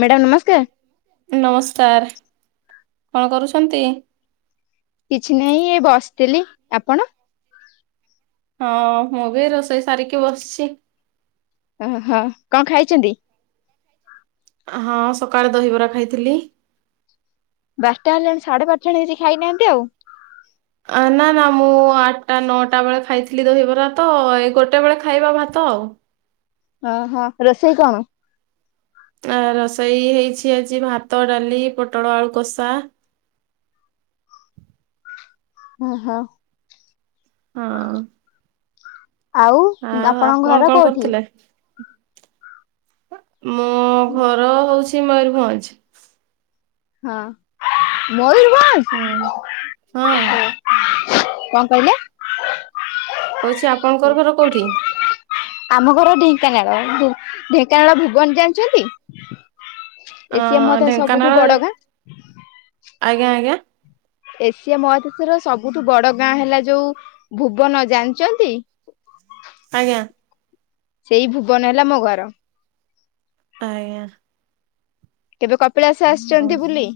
Madam ନମସ୍କାର ନମସ୍କାର। କଣ କରୁଛନ୍ତି? କିଛି ନାହିଁ ଏଇ ବସିଥିଲି, ଆପଣ? ହଁ ମୁଁ ବି ରୋଷେଇ ସାରିକି ବସଚି। ଓ ହୋ କଣ ଖାଇଚନ୍ତି? ହଁ ସକାଳେ ଦହିବରା ଖାଇଥିଲି। ବାରଟା ହେଲାଣି ସାଢେ ବାରଟା ହେଲାଣି କିଛି ଖାଇନାହାନ୍ତି ଆଉ? ନା ନା ମୁଁ ଆଟା ନଅଟା ବେଳେ ଖାଇଥିଲି ଦହିବରା ତ, ଏଇ ଗୋଟେ ବେଳେ ଖାଇବା ଭାତ। ଆଉ। ଓ ହଁ ରୋଷେଇ କଣ? ଆ ରୋଷେଇ ହେଇଛି ଆଜି ଭାତ, ଡାଲି, ପୋଟଳ ଆଳୁ କଷା [inaudible] ଓ ହୋ। ହଁ। ଆଉ ଆଉ ଆପଣଙ୍କ ଆପଣ ଘର କଣ କୋଉଠି? କରୁଥିଲେ? ହୁଁ। ଏ ମୟୂରଭଞ୍ଜ। ହଁ। ମୟୂରଭଞ୍ଜ ହଁ- ହଁ। କଣ କହିଲେ? କଉଛି ଆପଣଙ୍କର ଘର କୋଉଠି? ଆମ ଘର ଢେଙ୍କାନାଳ, ଢେଙ୍କାନାଳ ଭୁବନ ଜାଣିଛନ୍ତି? ଅ ଏସିଆ ମହାଦେଶ ଢେଙ୍କାନାଳ ସବୁଠୁ ବଡ ଗାଁ। ଆଜ୍ଞା ଆଜ୍ଞା। ଏସିଆ ମହାଦେଶର ସବୁଠୁ ବଡ ଗାଁ ହେଲା, ଯୋଉ ଭୁବନ ଜାଣିଚନ୍ତି? [inaudible] ଆଜ୍ଞା। ସେଇ ଭୁବନ ହେଲା ମୋ ଘର। ଆଜ୍ଞା। କେବେ କପିଳାସ ଆସିଚନ୍ତି ବୁଲି?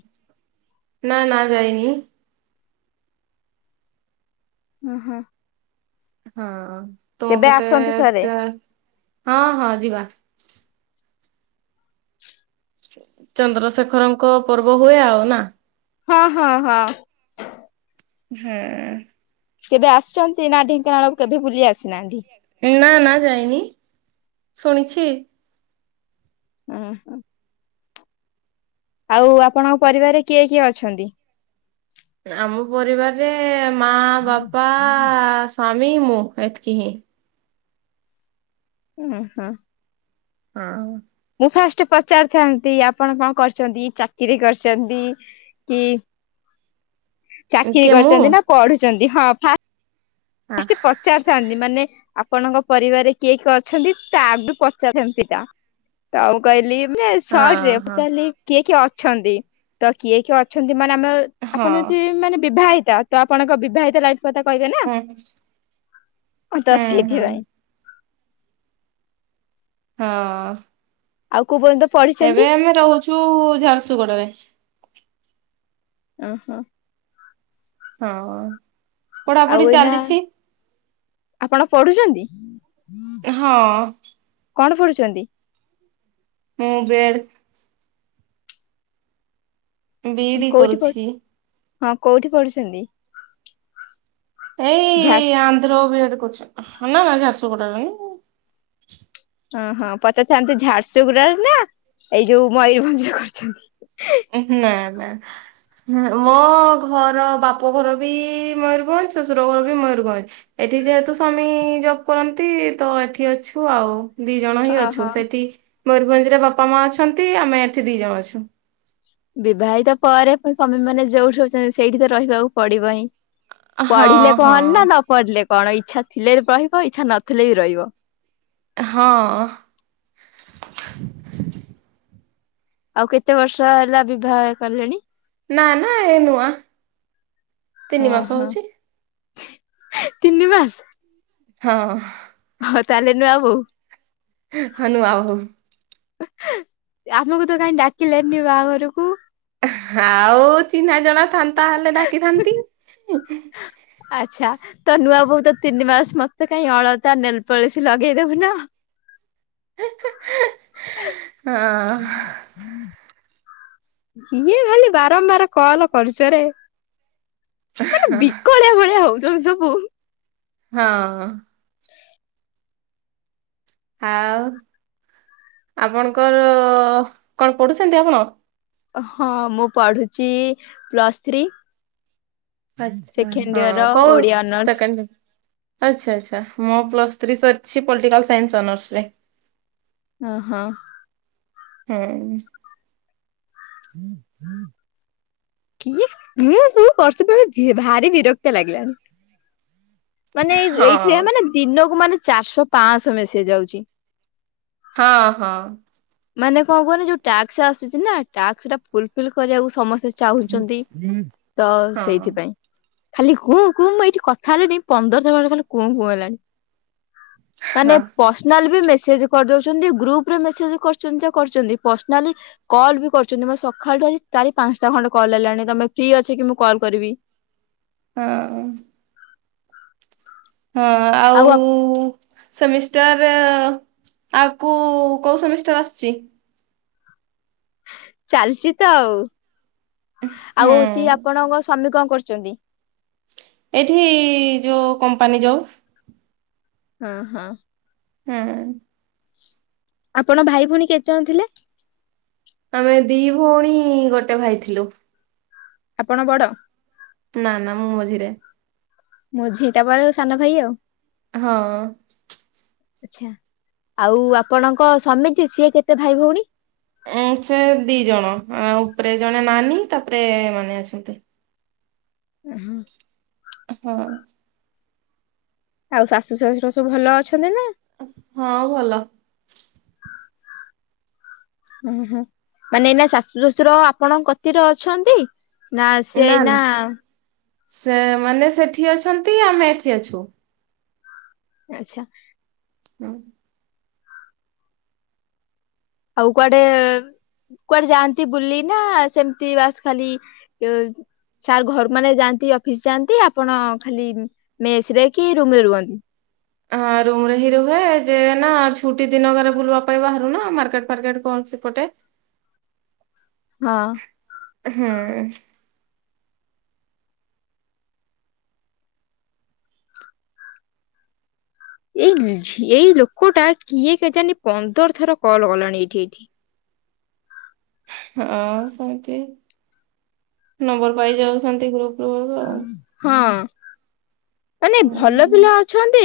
ନା ନା ଯାଇନି। ହଁ - ହଁ। ହଁ ତୁମ ପଟେ ଥରେ [unintelligible] ହଁ- ହଁ ଯିବା। ଚନ୍ଦ୍ରଶେଖରଙ୍କ ପର୍ବ ହୁଏ ଆଉ ନା। ହଁ -ହଁ - ହଁ। ହୁଁ। କେବେ ଆସିଚନ୍ତି? ନା ଢେଙ୍କାନାଳକୁ କେବେ ବୁଲି ଆସିନାହାନ୍ତି? ନା ନା ଯାଇନି, ଶୁଣିଛି ଓ, ହୋ ଆଉ, ଆପଣଙ୍କ ପରିବାରରେ କିଏ କିଏ ଅଛନ୍ତି? ଆମ ପରିବାରରେ ମା, ବାପା ସ୍ୱାମୀ, ମୁଁ, ଏତକି ହିଁ ଓ, ହୋ ହଁ। ମୁଁ ଫାଷ୍ଟ ପଚାରିଥାନ୍ତି ଆପଣ କଣ କରିଚନ୍ତି? ଚାକିରି କରିଚନ୍ତି? କି? ଚାକିରି କିଏ ମୁଁ କରୁଛନ୍ତି ନା, ପଢୁଛନ୍ତି? ହଁ ହଁ ବେ [unintelligible] ପଚାରିଥାନ୍ତି ମାନେ ଆପଣଙ୍କ ପରିବାରରେ କିଏ କି ଅଛନ୍ତି? ତା ଆଗ ପଚା [unintelligible] ସେମିତିଟା ତ ଆଉ କହିଲି ରେ ହଁ। କିଏ କିଏ ଅଛନ୍ତି? ତ କିଏ କିଏ ଅଛନ୍ତି ମେ ଆମ ହଁ ଆପଣ ହଉଛି ମାନେ ବିବାହିତ, ତ ଆପଣଙ୍କ ବିବାହିତ ଲାଇଫ କଥା କହିବେ ନା ହୁଁ ହ ତ ହୁଁ ହୁଁ ସେଇଥିପାଇଁ ହଁ ଆଉ କୋଉ ପର୍ଯ୍ୟନ୍ତ ପଢିଛନ୍ତି? [unintelligible] ଝାରସୁଗୁଡା ରେ ଓ, ହୋ ହଁ, ଆଉ ପଢାପଢି ଏଇନା ଚାଲିଛି। ଆପଣ ପଢୁଛନ୍ତି? ହଁ କଣ ପଢୁଛନ୍ତି? ହୁଁ, ବେଡ [unintelligible] ବିଇ, ଡି, କୋଉଠି ପଢୁ କରୁଛି। ହଁ, କୋଉଠି ପଢୁଛନ୍ତି? ଏଇ ଝାରସୁ ଆନ୍ଧ୍ର ବିଡେ କରୁଛି, ନା [unintelligible] ନାସୁ କଟ ଓ ହଁ ପଚାରିଥାନ୍ତି, ଝାରସୁଗୁଡା ର ନା ଏଇ ଯୋଉ ମୟୂରଭଞ୍ଜ କରିୁଛନ୍ତି? ନା, ନା। ମୋ ଘର ବାପ ଘର ବି ମୟୂରଭଞ୍ଜ, ଶ୍ୱଶୁର ଘର ବି ମୟରଭଞ୍ଜ। ଏଠି ଯେହେତୁ ସ୍ୱାମୀ ଜବ୍ କରନ୍ତି ତ, ଏଠି ଅଛୁ ଆଉ ଦି ଜଣ ହିଁ ଅଛୁ, ଓହୋ। ସେଠି ମୟୂରଭଞ୍ଜରେ ବାପା ମା ଅଛନ୍ତି, ଆମେ ଏଠି ଦି ଜଣ ଅଛୁ। ବିବାହିତ ପରେ ପ ସ୍ୱାମୀ ମାନେ ଯୋଉଠି ରହୁଛନ୍ତି, ସେଇଠି ତ ରହିବାକୁ ପଡିବ ହିଁ ହଁ ପଢିଲେ ହଁ କହନ ନା, ନ ପଢିଲେ କ କଣ ଇଛା ଥିଲେ ରହିବ, ଇଚ୍ଛା ନଥିଲେ ବି ରହିବ। ହଁ। ଆଉ କେତେ ବର୍ଷ ହେଲା ବିବାହ କଲେଣି? ନା, ନା, ଏ ନୂଆ ତିନି ମାସ ଓହୋ ହଉଛି। ତିନି ମାସ! ହଁ। ହଁ, ତାହେଲେ ନୁଆ ବୋହୁ ହନୁ ଆହୋ ଆମକୁ ତ କାହିଁ ଡାକିଲେନି ବାହାଘରକୁ ଆଉ ଚିହ୍ନା ଜଣା ଥାନ୍ତାହଲେ ଡାକିଥାନ୍ତି। ଆଚ୍ଛା, ତ ନୂଆ ବୋଉ ତ ତିନି ମାସ ମତେ କାହିଁ ଅଳତା ନେଲ ପଳଶୀ ଲଗେଇଦଉ ନା? ହ ହଁ, ହଁ [unintelligible] କିିଏ ଖାଲି ବାରମ୍ବାର କଲ ପରିଚୟରେ ମାନେ ହଁ ବିକଳିଆ ଭଳିଆ ହଉଛନ୍ତି ସବୁ ହଁ ଆଉ ଆପଣଙ୍କର କଣ ପଢୁଛନ୍ତି? ଆପଣ ହଁ ମୁଁ ପଢୁଚି ପ୍ଲସ୍ ଥ୍ରୀ। ଆଛା ସେକେଣ୍ଡ ହଁ ଇୟର କୋଉ ଓଡିଆ ଅନର୍ସ ସେକେଣ୍ଡେନ୍? ଆଚ୍ଛା ଆଚ୍ଛା ମୁ ପ୍ଲସ୍ ଥ୍ରୀ ସରିଛି ପଲିଟିକାଲ ସାଇନ୍ସ ଅନର୍ସ ରେ। ହଁ ହଁ। ହୁଁ। କିଏ ସ ବର୍ଷଳେ ଭାରି ବିରକ୍ତ ଲାଗିଲାଣିି। ମାନେ ହଁ ଏଇଠି ମାନେ ଦିନକୁ ମାନେ ଚାରିଶହ ପାଞ୍ଚଶହ ମେସେଜ ଆଉଛି। ହଁ ହଁ ମାନେ କଣ କୁହନି ଯୋଉ ଟ୍ୟକ୍ ଆସୁଛିନା ଟ୍ୟସ ଟାକୁ ଫୁଲ ଫିଲ କରିବାକୁ ସମସ୍ତେ ଚାହୁଁଛନ୍ତି ହଁ ତ ହଁ। ସେଇଥିପାଇଁ। ଖାଲି ହୁଁ କୁ ମୁଁ ଏଇଠି କଥା ହେଲାଣି ପନ୍ଦର ଥର ଭଳି ଖାଲି କୁଁ କୁ ହେଲାଣି। ମାନେ ହଁ ପର୍ସନାଲ ବି ମେସେଜ କରିଦଉଛନ୍ତି ଗ୍ରୁପରେ ମେସେଜ କରିଛନ୍ତି କରିଛନ୍ତି ପର୍ସନାଲି କଲ ବି କରୁଛନ୍ତି ମତେ ସକାଳଠୁ ଆଜି ଚାରି ପାଞ୍ଚ ଟା ଖଣ୍ଡେ କଲ୍ ଆଇଲାଣି ତମେ ଫ୍ରି ଅଛ କି ମୁଁ କଲ୍ କରିବି? ହଁ। ହଁ ଆଉ ସେମିଷ୍ଟାର ଆଗକୁ କୋଉ ସେମିଷ୍ଟାର ଆସୁଛି? ଚାଲିଛି ତ ହୁଁ ଆଉ କରୁଛନ୍ତି? ଏଠି ଯୋଉ କମ୍ପାନୀ ଯୋଉ ହଁ ହଁ। ହୁଁ। ଆପଣ ଭାଇ ଭଉଣୀ କେତେ ଜଣ ଥିଲେ? ଆମେ ଦି ଭଉଣୀ ଗୋଟେ ଭାଇ ଥିଲୁ ଆପଣ ବଡ? ନା ନା ମୁଁ ମଝିରେ। ମଝି ତାପରେ ସାନ ଭାଇ ଆଉ। ହଁ। ଆଚ୍ଛା ଆଉ ଆପଣଙ୍କ ସ୍ବାମୀ ଯିଏ ସିଏ କେତେ ଭାଇ ଭଉଣୀ? ଉ ସେ ଦି ଜଣ ଉପରେ ଜଣେ ନାନୀ ତାପରେ ମାନେ ଅଛନ୍ତି। ଓ ହୋ। ହୁଁ। ଆଉ ଶାଶୁ ଶାଶୁର ସବୁ ଭଲ ଅଛନ୍ତି ନା? ହଁ ଭଲ। [inaudible] ଓ ହୁଁ ମାନେ ଏଇନା ଶାଶୁ ଶ୍ୱଶୁର ଆପଣ କତିରେ ଅଛନ୍ତି? ନା ସିଏ ଏଇନା ସେ ମାନେ ସେଠି ଅଛନ୍ତି ଆମେ ଏଠି ଆଚ୍ଛା। ହୁଁ। ଆଉ କୁଆଡେ କୁଆଡେ ଯାଆନ୍ତି ବୁଲି ନା ସେମତି ବାସ ଖାଲି ସାର୍ ଘର ମାନେ ଯାଆନ୍ତି ଅଫିସ ଯାଆନ୍ତି ଆପଣ ଖାଲି ମେସ ରେ କି ରୁମରେ ରୁହନ୍ତି? ହଁ [inaudible] ରୁମ ରେ ହିଁ ରୁହେ ଯେ ନା ଛୁଟି ଦିନରେ ବୁଲିବା ପାଇଁ ବାହାରୁ ନା ମାର୍କେଟ ଫାର୍କେଟ କଣ ସେପଟେ? [inaudible] ହଁ। ହୁଁ। ଏଇ ଏଇ ଲୋକଟା କିଏ କେଜାଣି ପନ୍ଦର ଥର କଲ କଲାଣି ଏଇଠି ଏଇଠି। ହଁ ସେମତି ନମ୍ବର ପାଇ ଯାଉଛନ୍ତି ଗ୍ରୁପ ରୁ ଆଉ। ହଁ। ମାନେ ଭଲ ହୁଁ। ପିଲା ଅଛନ୍ତି।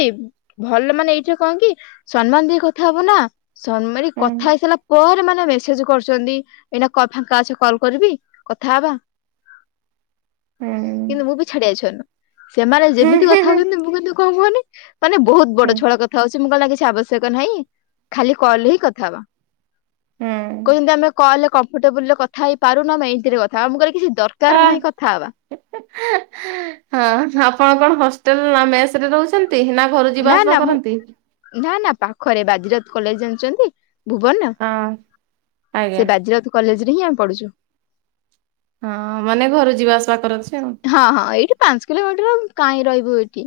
ଭଲ ମାନେ ଏଇଠା କଣ କି ସନ୍ମାନ ଦେଇ କଥା ହବ ନାଁ। ସନ୍ ମାନେ ହୁଁ କଥା ହେଇସାଇଲା ପରେ ମାନେ ନାଁ ମେସେଜ୍ କରୁଚନ୍ତି ଏଇନା କ ଫାଙ୍କା ଅଛ କଲ କରିବି କଥା ହବା? ହୁଁ କିନ୍ତୁ ମୁଁ ବି ଛାଡ଼ିଆ‌ ଛୁଆ ନୁହଁ। ସେମାନେ ହୁଁ ଯେମିତି ହୁଁ କଥା ହୁଁ ହଉଚନ୍ତି ମୁଁ କିନ୍ତୁ କଁ କୁହନି ମାନେ ବହୁତ ବଡ଼ ହୁଁ ଛୁଆ ଅଳା କଥା ହଉଚି ମୁଁ କଲ୍ ନାଁ କିଛି ଆବଶ୍ୟକ ନାହିଁ ଖାଲି କଲ୍ ହିଁ କଥା ହବା। ହୁଁ କହୁଚନ୍ତି ଆମେ କହଲେ କମ୍ଫର୍ଟେବୁଲ୍ ରେ କଥା ହେଇପାରୁନୁ ଆମେ ଏଇତିରେ କଥା ହଆ ମୁଁ କହିଲି କିଛି ଦରକାର ଆ ନାହିଁ କଥା ହବା ହଁ ଆପଣ କଣ ହସ୍ ଟେଲ୍ ନାଁ ମେସେରେ ରହୁଚନ୍ତି ନାଁ ଘରୁ ଯିବା ଆସିବା କରନ୍ତି? ହରେ ବାଜି ରାଉତ କଲେଜ ଜାଣିଚନ୍ତି ଭୁବନ? ହଁ ଆଜ୍ଞା ସେ ବାଜି ରାଉତ କଲେଜ ରେ ହିଁ ଆ ପଡୁଚୁ। ହଁ ମାନେ ଘରୁ ଯିବା ଆସିବା କରଚ ହଁ ହଁ ଏଇଠି ପାଞ୍ଚ କିଲୋମିଟର୍ ହବ କାଇଁ ରହିବୁ ଏଠି?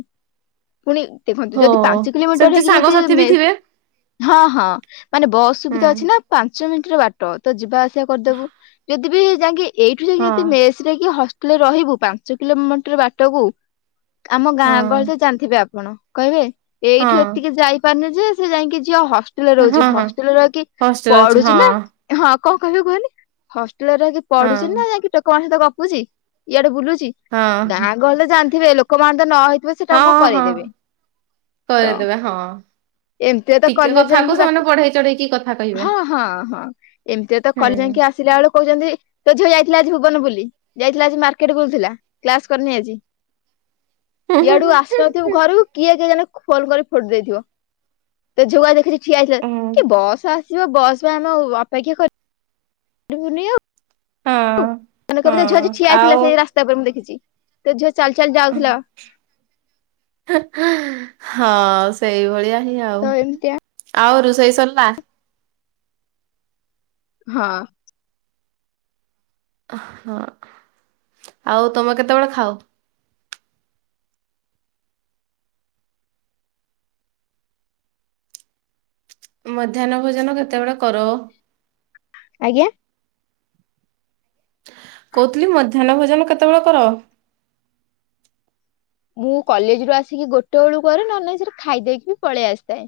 ପୁଣି ଦେଖନ୍ତୁ ହୋ ଯଦି ପାଞ୍ଚ କିଲୋମିଟର୍ ସେମିତି ହେଇକି ଯଦି ସାଙ୍ଗସାଥି ବି ମେ ଥିବେ ହଁ ହଁ ମାନେ ବସ୍ ହୁଁ ସୁବିଧା ଅଛି ନାଁ ପାଞ୍ଚ ମି ଟିର ବାଟ ତ ଯିବା ଆସିବା କରିଦେବୁ ଯଦି ବି ଯାଇଁକି ଏଇଠୁ ଯେ ହଁ ଯଦି ମେସ୍ ରେ କି ହଷ୍ ଟେଲେ ରହିବୁ ପାଞ୍ଚ କିଲୋମିଟର୍ ବାଟକୁ ଆମ ହଁ। ଗାଁ ଗଳିରେ ଇବେ ଆପଣ କହିବେ ହଁ ଏଇଠୁ ଏତିକି ଯାଇପାରନି ଯେ ସେ ଯାଇଁକି ଝିଅ ହ ଷ୍ଟେଲରେ ରଉଚି ହଁ ହଁ ହଷ୍ଟେଲରେ ରହିକି ହଷ୍ଟେଲ ଅଛି ପଢୁ଼ଚି ହଁ ନାଁ? ହଁ। କଁ କହିବେ କୁହନି ହଷ୍ଟେଲରେ ରହିକି ପଢ଼ୁଚି ହଁ। ନାଁ ଯାଇକି ଟୋକାମାନଙ୍କ ସହିତ ଗପୁଚି ଇଆଡ଼େ ବୁଲୁ ଚି ହଁ ଗାଁ ଗହଳିରେ ତ ଜାଣିଥିବେ ଲୋକମାନେ ତ ନ ହେଇଥିବ ସେଟାକୁ କରେଇଦେବେ। କରେଇଦେବେ ହଁ। ଏମତିରେ ତ ଟିକେ କଲେ କଥାକୁ ଯାଇଁକି ସେମାନେ ବାଟି ବଢେଇ ଚଢେଇକି କଥା କହିବେ ହଁ ହଁ ହଁ ଏମତିରେ ତ କଲ୍ ଯାଇଁକି ହୁଁ। କି ଆସିଲା ଅଳୁ କହୁଚନ୍ତି ତୋ ଝିଅ ଯାଇଥିଲା ଆଜି ଭୁବନ ବୁଲି ଯାଇଥିଲା ଆଜି ମାର୍କେଟ୍ ବୁଲୁଥିଲା କ୍ଲାସ କରନି ଆଜି। ହୁଁ ଇଆଡ଼ୁ ଆସିନଥିବୁ ଘରୁକୁ କିଏ ଏଚେ ଜାନେ ଖୋନ୍ କରି ଫୋଡ଼ି ଦେଇଥିବ ତୋ ଝିଅକୁ ଆଜି ଦେଖିଚି ଠିଆହେଇଥିଲା। ହଁ କି ବସ୍ ଆ ସିବ ବସ୍ ବି ଆମେ ଅପାକ୍ଷ କର୍ ରିବୁନି ଆଉ ଉ ମାନେ ହଁ କଇବେ ତୋ ଝିଅ ଆଜି ଠିଆ ହେଇଥିଲା ଆଉ ସେଇ ରାସ୍ତା ଓପରେ ମୁଁ ଦେଖିଚି। ତୋ ଝିଅ ଚାଲି ଚାଲି ଯାଉଥିଲା। ହଁ ସେଇ ଭଳିଆ ହିଁ ଆଉ। ତ ଏମିତିଆ ଆଉ ରୋଷେଇ ସରିଲା? ହଁ। ହଁ ଆଉ ତମେ କେତବେଳେ ଖାଅ? ମଧ୍ୟାହ୍ନ ଭୋଜନ କେତେବେଳେ କର? ଆଜ୍ଞା? କୋହୁଥିଲି ମଧ୍ୟାହ୍ନ ଭୋଜନ କେତେବେଳେ କର? ମୁଁ କଲେଜ୍ ରୁ ଆସିକି ଗୋଟେ ଅଳୁ କରେ ନହେନେ ନାହିଁ ସେଠୁ ଖାଇ ଦେଇକି ବି ପଳି ଆସଥାଏ।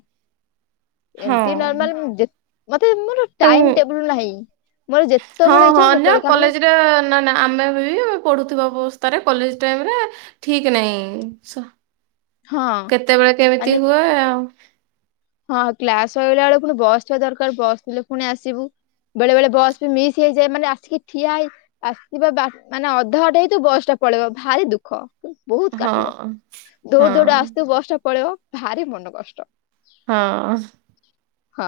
ହଁ ଏମତି ନର୍ମାଲ୍ ଯେ ମତେ ମୋର ଟାଇମ୍ ଟେବୁଲ୍ ନାହିଁ। ମୋର ହଁ ଯେତେବେଳେ ହଁ ଇଚ୍ଛା ମୁଁ ଅନ୍ୟ ସେତେବେଳେ ଖାଏ ମାନେ କଲେଜ୍ ରେ ନାଁ ନାଁ ଆମେ ବି ପଢ଼ୁଥିବା ଅବ ତାରେ କଲେଜ୍ ଟାଇମ୍ ରେ ଠିକ ନାହିଁ ସ ହଁ କେତେବେଳେ କେମିତି ମାନେ ହୁଏ ଆଉ। ହଁ କ୍ଲାସ୍ ସଇଲା ଅଳୁ ଫୁଣି ବସ୍ ଥିବା ଦରକାର ବସ୍ ଥିଲେ ଫୁଣି ଆସିବୁ। ବେଳେ ବେଳେ ବସ୍ ବି ମିସ୍ ହେଇଯାଏ ମାନେ ଆସିକି ଠିଆ ହେଇ ଆସିବା ବା ମାନେ ଅଧା ବାଟ ହେଇଥିବୁ ବସ୍ ଟା ପଳେଇବ ଭାରି ଦୁଃଖ। ବୋହୁତ ହଁ କାଟିବ ହଁ ଦୌଡ଼ି ଦୌଡ଼ି ଆସୁଥିବୁ ବସ୍ ଟା ପଳେଇବ ଭାରି ମନ କଷ୍ଟ। ହଁ। ହ।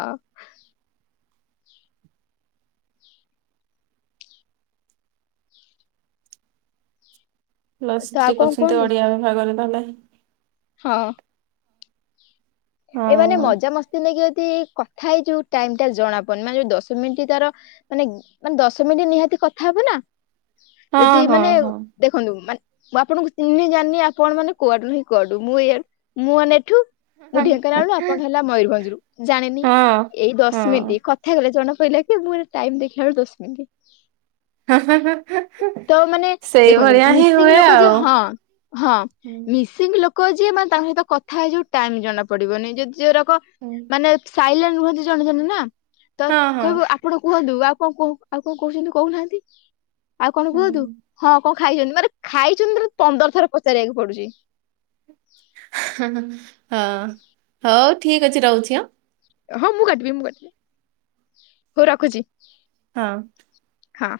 ପ୍ଲସ୍ ତ ଆଉ ଥ୍ରୀ କଣ କରୁଛନ୍ତି କୁହନ୍ତୁ ଓଡ଼ିଆ ବିଭାଗରେ ତାହଲେ। ହଁ। ହଉ ଏଇମାନେ ମଜା ମସ୍ତି ନେଇକି ତି କଥା ହେଇ ଯୋଉ ଟାଇମ୍ ଟା ଜଣା ପଡ଼୍! ମାନେ, ଯୋଉ ଦଶ ମିନ୍ଟି ତାର, ମାନେ ମାନେ ଦଶ ମିନିଟ୍ ନିହାତି କଥା ହବ ନା! ହଁ ଯଦି ହଁ ମାନେ ହଁ ଦେଖନ୍ତୁ, ମାନେ ମୁଁ, ଆପଣଙ୍କୁ ଚିହ୍ନି ଜାଣିନି। ଆପଣ ମାନେ କୁଆଡୁ ନାହିଁ କୁଆଡୁ। ମୁଁ ଏଇଆ, ମୁଁ ଆନେ ଏଠୁ। ମୁଁ, ଢେଙ୍କାନାଳରୁ ଆପଣ ହେଲା ମୟୂରଭଞ୍ଜରୁ। ଜାଣିନି! ଏଇ ହଁ ଦଶମିନିଟ କଥା ହେଇଗଲେ ଜଣେ କହିଲା କି ମୁଁ ଏଇ ଟାଇମ୍ ଦେଖିଲା ଅଳକୁ ଦଶମିନ୍ଟି। ହଁ ତ ମାନେ ଦେଖନ୍ତୁ, ସେଇଭଳିଆ ହିଁ ମିସିଂ ହୁଏ ଲୋକ ଯିଏ ଆଉ। ହଁ, ହଁ, ହୁଁ ମିସିଂ ଲୋ କ ଯିଏ ମାନେ ତାଙ୍କ ସହିତ କଥା ହେଇଯିବୁ, ଟାଇମ୍ ଜଣା ପଡିବନି। ଯଦି ଯୋଉରାକ ହୁଁ। ମାନେ ସାଇଲେଣ୍ ରୁହନ୍ତି! ଜଣେ ଜଣେ ନା ତ, ହଁ ହଁ। କହିବୁ ଆପଣ କୁହନ୍ତୁ, କଣ କୁହ? ଆଉ କଣ କହୁଛନ୍ତି କହୁନାହାଁନ୍ତି? ଆଉ କଣ ହୁଁ। କୁହନ୍ତୁ? ହଁ, କ ଖାଇଛନ୍ତି! ମାନେ ଖାଇଛନ୍ତି, ମାନେ ପନ୍ଦର ଥର ପଚାରିବାକୁ ପଡୁଛି। ହଁ ହ ହ ହଁ ହଉ ଠିକ୍ ଅଛି ରହୁଛି ଅଁ। ହଁ, ମୁଁ କାଟିବି! ମୁଁ କାଟିବି! ହଉ ରଖୁଛି। ହଁ। ହଁ।